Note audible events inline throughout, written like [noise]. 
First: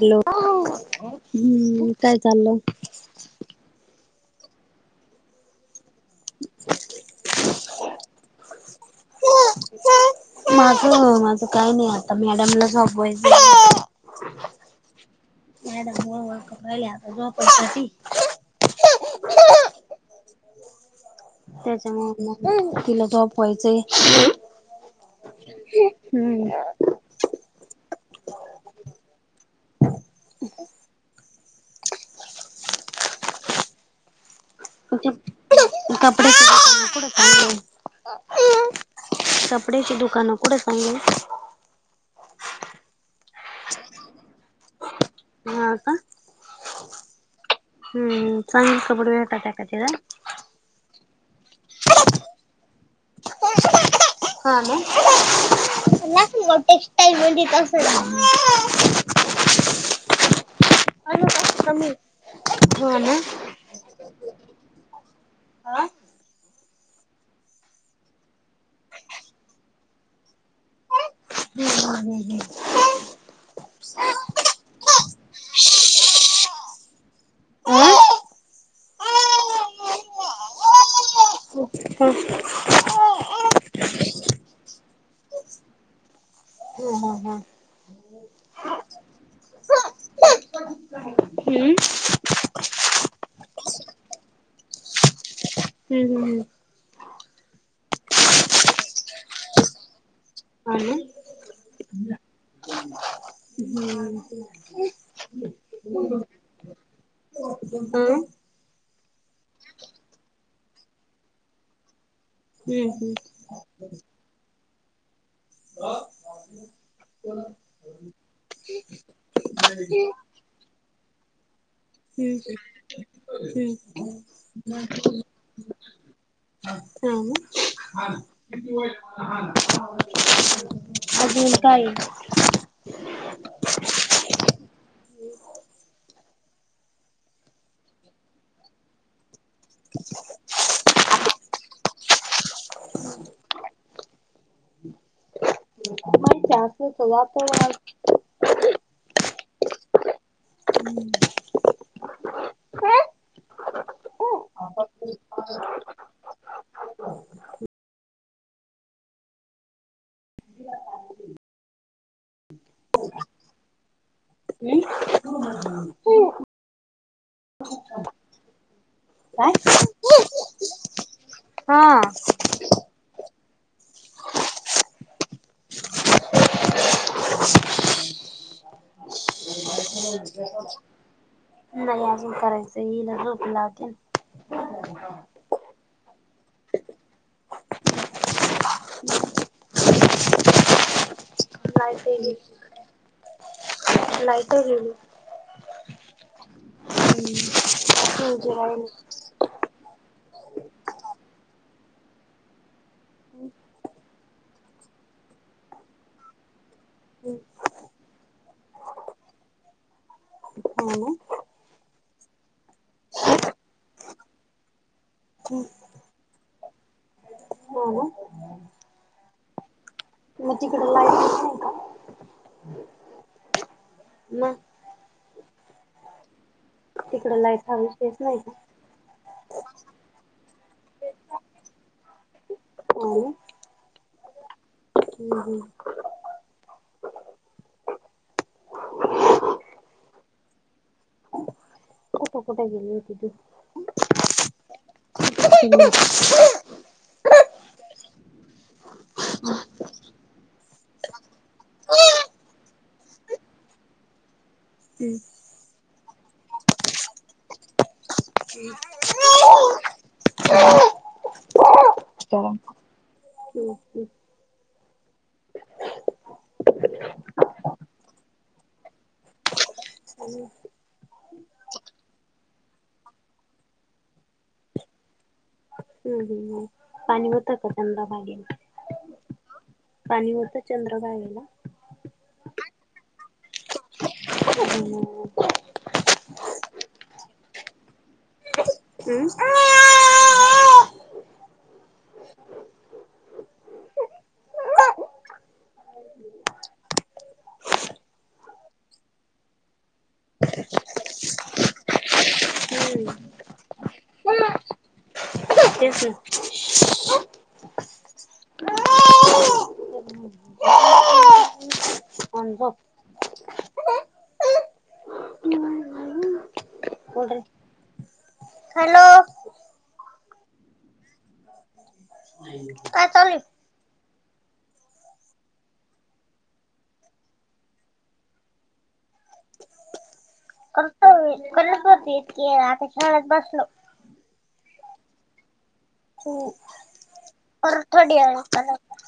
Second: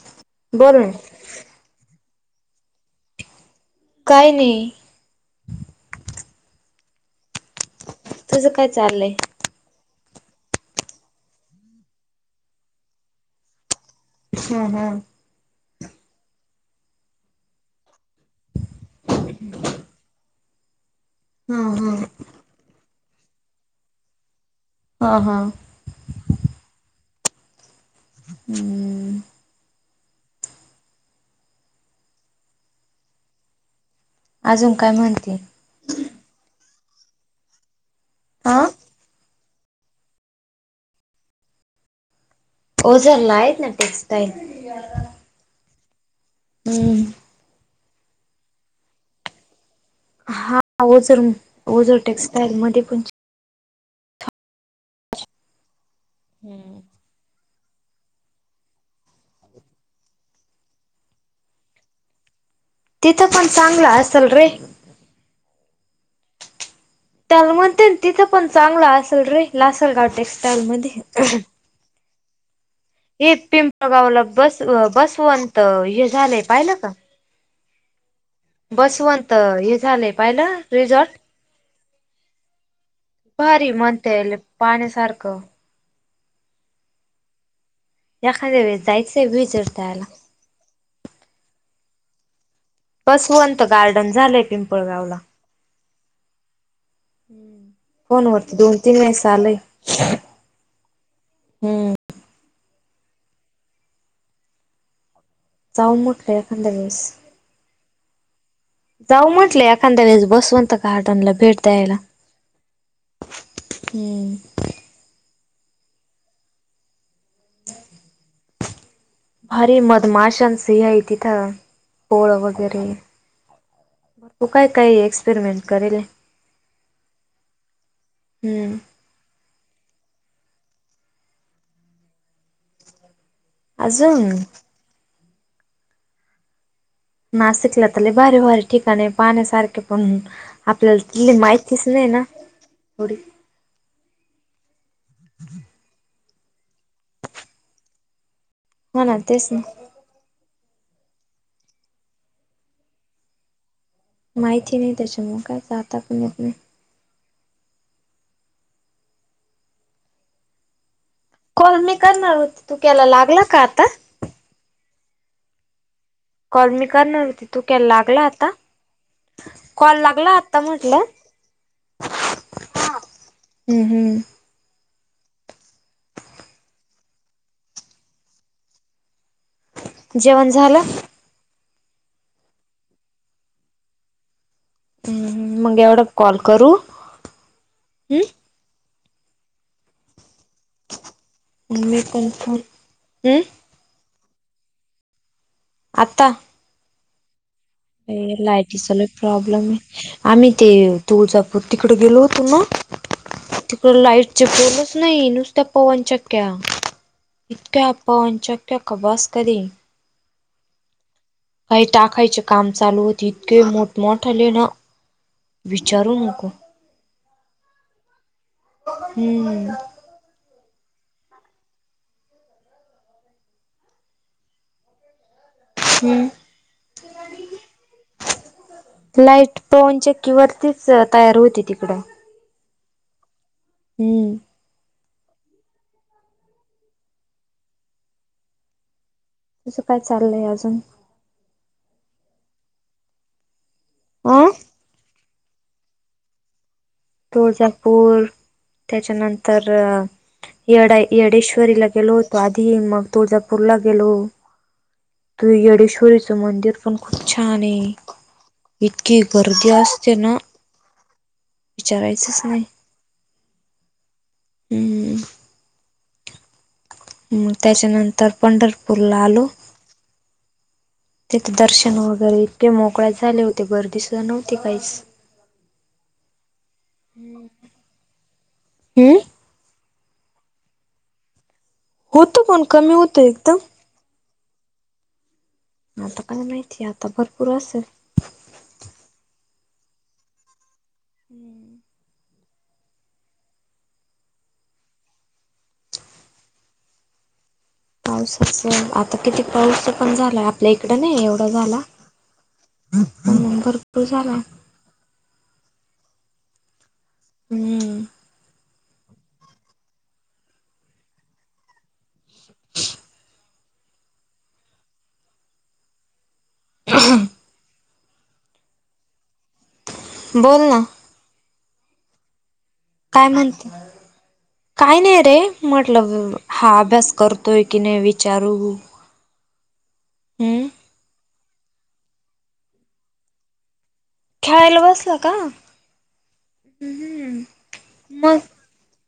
Hello बोल ना. हम्म काय चाललं? काय नी [inaudible] तुझं काय चाललंय? माझं माझं काही नाही आता मॅडमला झोपावयचा. हम्म हम्म. [unintelligible] [inaudible] हम्म हम्म त्याच्यामुळे म तिला झोपायचे. हा हां. हम्म. हम्म. अजून काय म्हणते? [unintelligible] आ? कपड्याची दुकानं कुठं चांगले आहे? ओझरला आहेत ना टेक्स्टाईल. हा का? हम्म. हम्म चांगले कपडे भेटाता का तिकडे? हा ओझन ओझर टेक्स्टाईल मध्ये पण हम्म. [unintelligible] [unintelligible] ना तिथं पण चांगलं असल रे. त्याला म्हणते तिथं पण चांगलं असेल रे लासलगाव टेक्स्टाईल मध्ये. हम्म हम्म हम्म. हे पिंपळगावला बस बसवंत हे झालंय पाहिलं का? बसवंत हे झालंय पाहिलं रिझॉर्ट? भारी म्हणतेल पाण्या सारखं. हो हा हा. एखाद्या वे जायचं वीजडतायला. हम्म. बसवंत गार्डन झालंय पिंपळगावला. हम्म हम्म हम्म. फोन वरती दोन-तीन मेस आलेय. हा ना. हम्म. जाऊ म्हटले खनदावीस. हम्म. जाऊ म्हटलं एखांद्या वेळेस बसवंत गार्डनला भेट द्यायला. हम्म हम्म. हम्म [inaudible] भारी मदमाशनस ही हाय तिथं. पोळ हम्म वगैरे हम्म मग तू काय काय एक्सपेरिमेंट करेले? हा हम्म ना. अजून काय? अजून नाशिकला तले भारी भारी ठिकाणे पाण्या सारखे पण आपल्याला ती माहिती खिसले ना थोडी [inaudible] [unintelligible] हो ना तेच ना. हम्म. माहिती नाही त्याच्यामुळं काय जाता पण येत नाही. कॉल मी करणार होती तू केला लागला का आता? अं? [unintelligible] कॉल मी करणार होती. तू का लागला आता, कॉल लागला आता म्हंटल. हम्म, हम्म. [inaudible] नाही जेवण झालं? अजून करायचं हाय. हिला झोप लावते हम्म हम्म, मग एवढा कॉल करू, हम्म? [inaudible] लाईट मी एक पण गेली. फोन हम्म लाईट गेली. आत्ता? हम्म. लाईटीचा लई प्रॉब्लेम आहे. आम्ही ते तुळजापूर तिकडे गेलो होतो ना तिकड लाईटचे पोलच नाही, नुसत्या पवन चक्क्या. इतक्या पवन चक्या क बास करी. हा ना? काही टाकायचे काम चालू होते इतके मोठमोठले ना विचारू नको. हो ना? हम्म. मग तिकड लाईटच नाही का? [unintelligible] हम्म तिकड लाईटचा हा विषयच नाही का? लाईट पवन चक्कीवरतीच तयार होती तिकडं. हा ना? हम्म. हम्म हम्म. तुझ काय चाललंय अजून? कुठं कुठं गेली होती तु? आं? [inaudible] तुळजापूर त्याच्यानंतर येडाई येडेश्वरीला गेलो होतो आधी, मग तुळजापूरला गेलो. हम्म. तु येडेश्वरीचं मंदिर पण खूप छान आहे. [unintelligible] इतकी गर्दी असते ना विचारायचंच नाही [unintelligible] तेच की. हम्म हम्म त्याच्यानंतर पंढरपूरला आलो. तिथं दर्शन वगैरे इतके मोकळ्यात झाले होते गर्दीसुद्धा नव्हती काहीच. हम्म, हम्म, हम्म. पाणी होतं का चंद्रभागेला? हम्म पाणी होतं चंद्रभागेला? होतं पण कमी होतं एकदम. [unintelligible] आता काय माहिती, आता भरपूर असलं. अं? हम्म. पाऊसाच आता किती पाऊस पण झाला आपल्या इकडं नाही एवढा झाला. हम्म करतोय जरा. तेच ना. हम्म. [inaudible] आणि झोप. [unintelligible] हॅलो. बोल ना. काय काय चालू म्हणती? काही नाही रे म्हंटल हा अभ्यास करतोय की नाही विचारू. हम्म [unintelligible] करतोय की आता खेळत बसलो. खेळायला बसला का? हो. परत थोड्या मग वेळात करायचा.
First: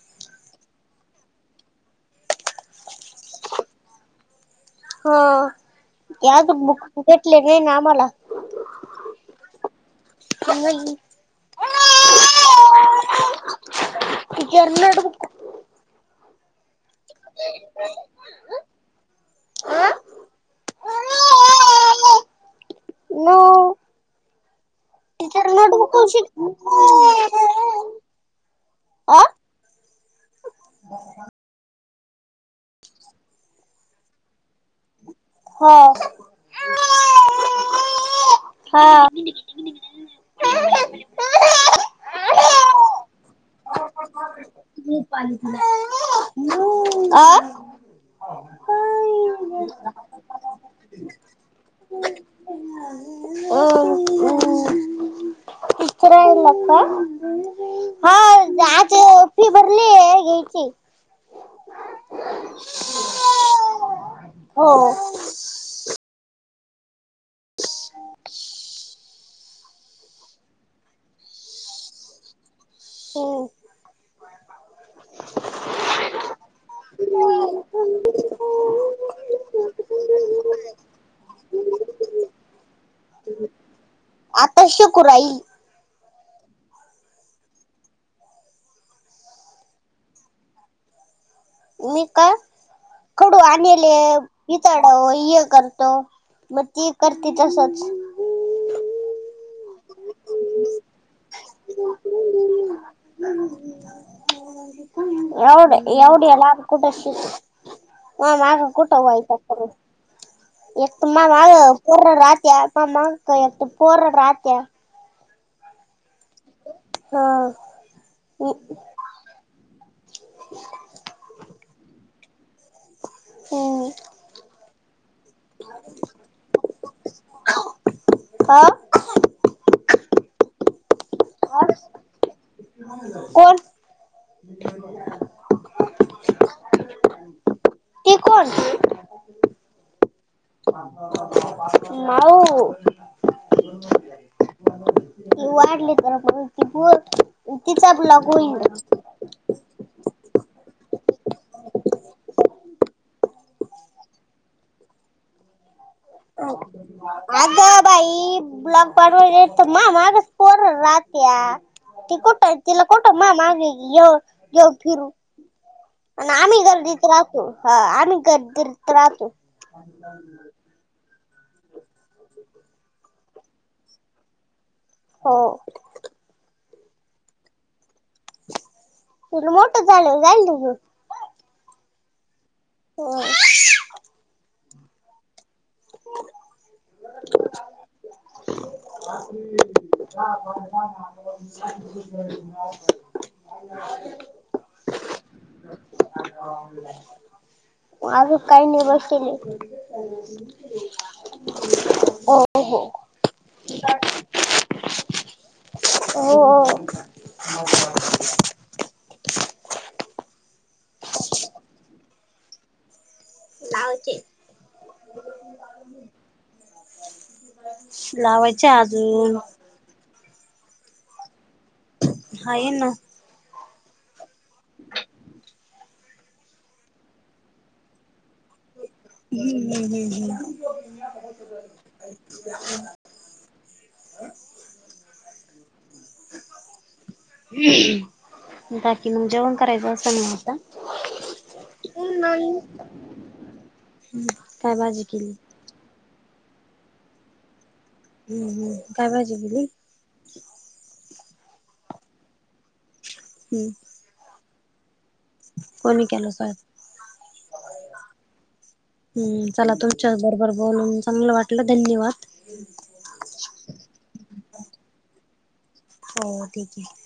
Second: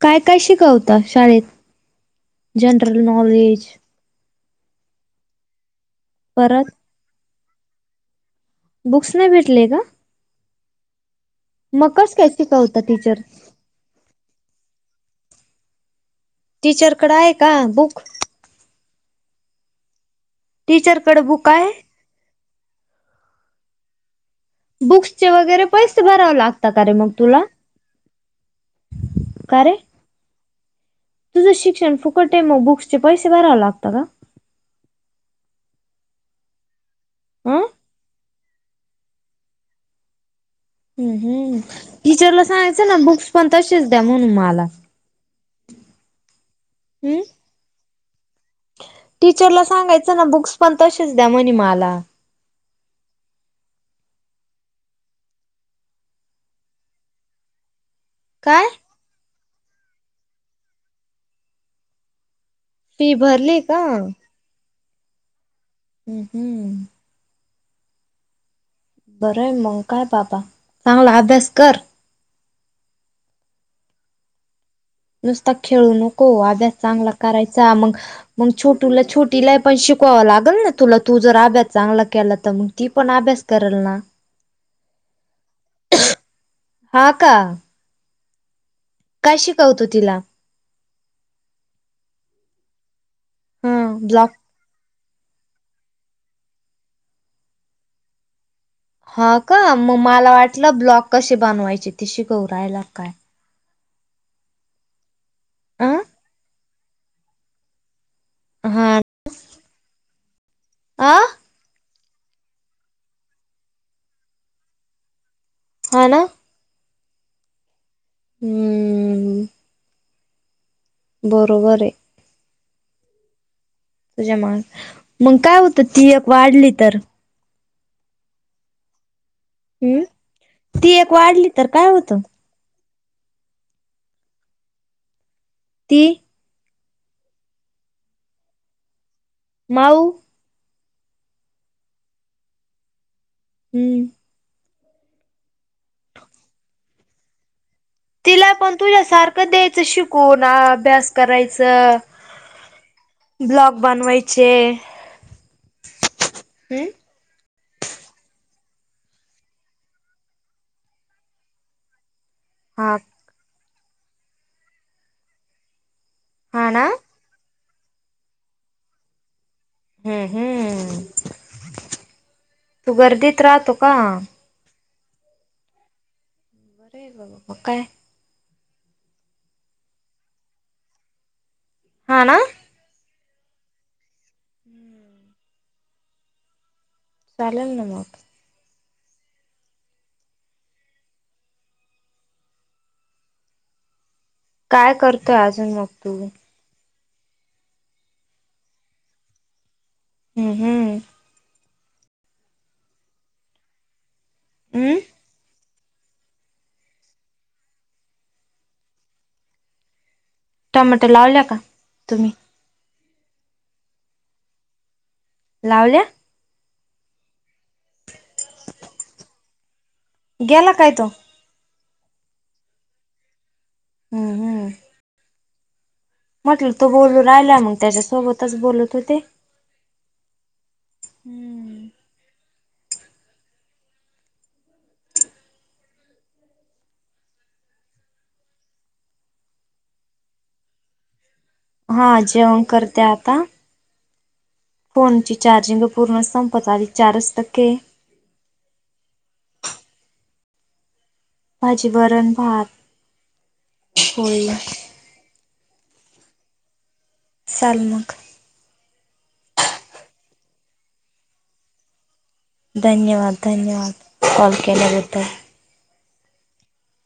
काय काय शिकवता शाळेत? जनरल नॉलेज हो त्यात परत बुक भेटले नाही ना मला. बुक्स नाही भेटले का? नाही. मग कस काय शिकवतात टीचर? टीचर नोटबुक टीचरकडं आहे का बुक? टीचरकडं बुक आहे? नाय. बुक्सचे वगैरे पैसे शिक भरावें लागतात अरे मग तुला? अ का रे? तुझं शिक्षण फुकट आहे, मग बुक्सचे पैसे भरावं लागतं का? हो. अं? हा. हम्म हम्म. टीचरला सांगायचं ना बुक्स पण तसेच द्या. म्हणून मला हम्म आ? टीचरला सांगायचं ना बुक्स पण तसेच द्या म्हणे मला. करायला का? काय? फि भरलीय ये की. फी भरली का. हो. हम्म, हम्म. [inaudible] बरं आहे मंग काय पापा, चांगला अभ्यास कर. हम्म. नुसता खेळू नको. अभ्यास चांगला करायचा मग मग छोटूला छोटीलाही पण शिकवावं लागल ना तुला. तू जर अभ्यास चांगला केला, तर मग ती पण अभ्यास करेला ना [unintelligible] हा का? काय शिकवतो तिला? [unintelligible] [unintelligible] हि हा ब्लॉक करतो मग ती करती तसंच. हा का मग मला वाटलं ब्लॉक कसे बनवायचे ते शिकवु राहिला काय. एवढ अं एवढ्या लांब कुठंशी माझ्या मागं हा कुठं वैताग करु. एक तर आ मा माग पोर राहत्या, मा माग एक पोर राहत्या. हा ना. हा. हम्म. बरोबर आहे. हम्म. त्याच्यामुळे मग काय होतं ती एक वाढली तर हा. हम्म ती एक वाढली तर काय होतं? कोण [inaudible] ती [unintelligible] माऊ [inaudible] [unintelligible] हम्म. [unintelligible] [unintelligible] [unintelligible] तिला पण तुझ्यासारखं द्यायचं शिकून अभ्यास करायचं ब्लॉग बनवयचे. [unintelligible] [unintelligible] हा. [unintelligible] [unintelligible] हा ना. [unintelligible] हम्म हम्म तू गर्दीत राहतो का? [unintelligible] म काय [unintelligible] हा ना. [unintelligible] [inaudible] चालेल ना मग. [inaudible] [inaudible] [inaudible] काय करतोय अजून मग तू? [inaudible] आजुन काही नाही बसलीय. हम्म, हम्म. हो, हो. [inaudible] अं? [unintelligible] [unintelligible] टामॅटो लावल्या का तुम्ही? लावायचे लावल्या लावायचे अजून. गेला काय तो? हाये ना. हम्म, हम्म. म्हटलं तो बोलून राहिला, मग त्याच्यासोबतच बोलत होते. हम्म, हम्म, हम्म, हम्म. [inaudible] बाकी मग जेवण करायचं असंल‌ ना आता? हा, जेवण करते आता. हं काय बा फोनची चार्जिंग पूर्णच संपत आली चारच टक्के हाय. हम्म, ‌ हम्म. काय भाजी केली? भाजी, वरण, भात. हम्म. होय. कोणी केला स्वयंपाक? चाल मग हम्म चला तुमच्या बरोबर बोलून चांगलं वाटलं धन्यवाद. धन्यवाद, धन्यवाद कॉल केल्याबद्दल. हो ठीक आहे.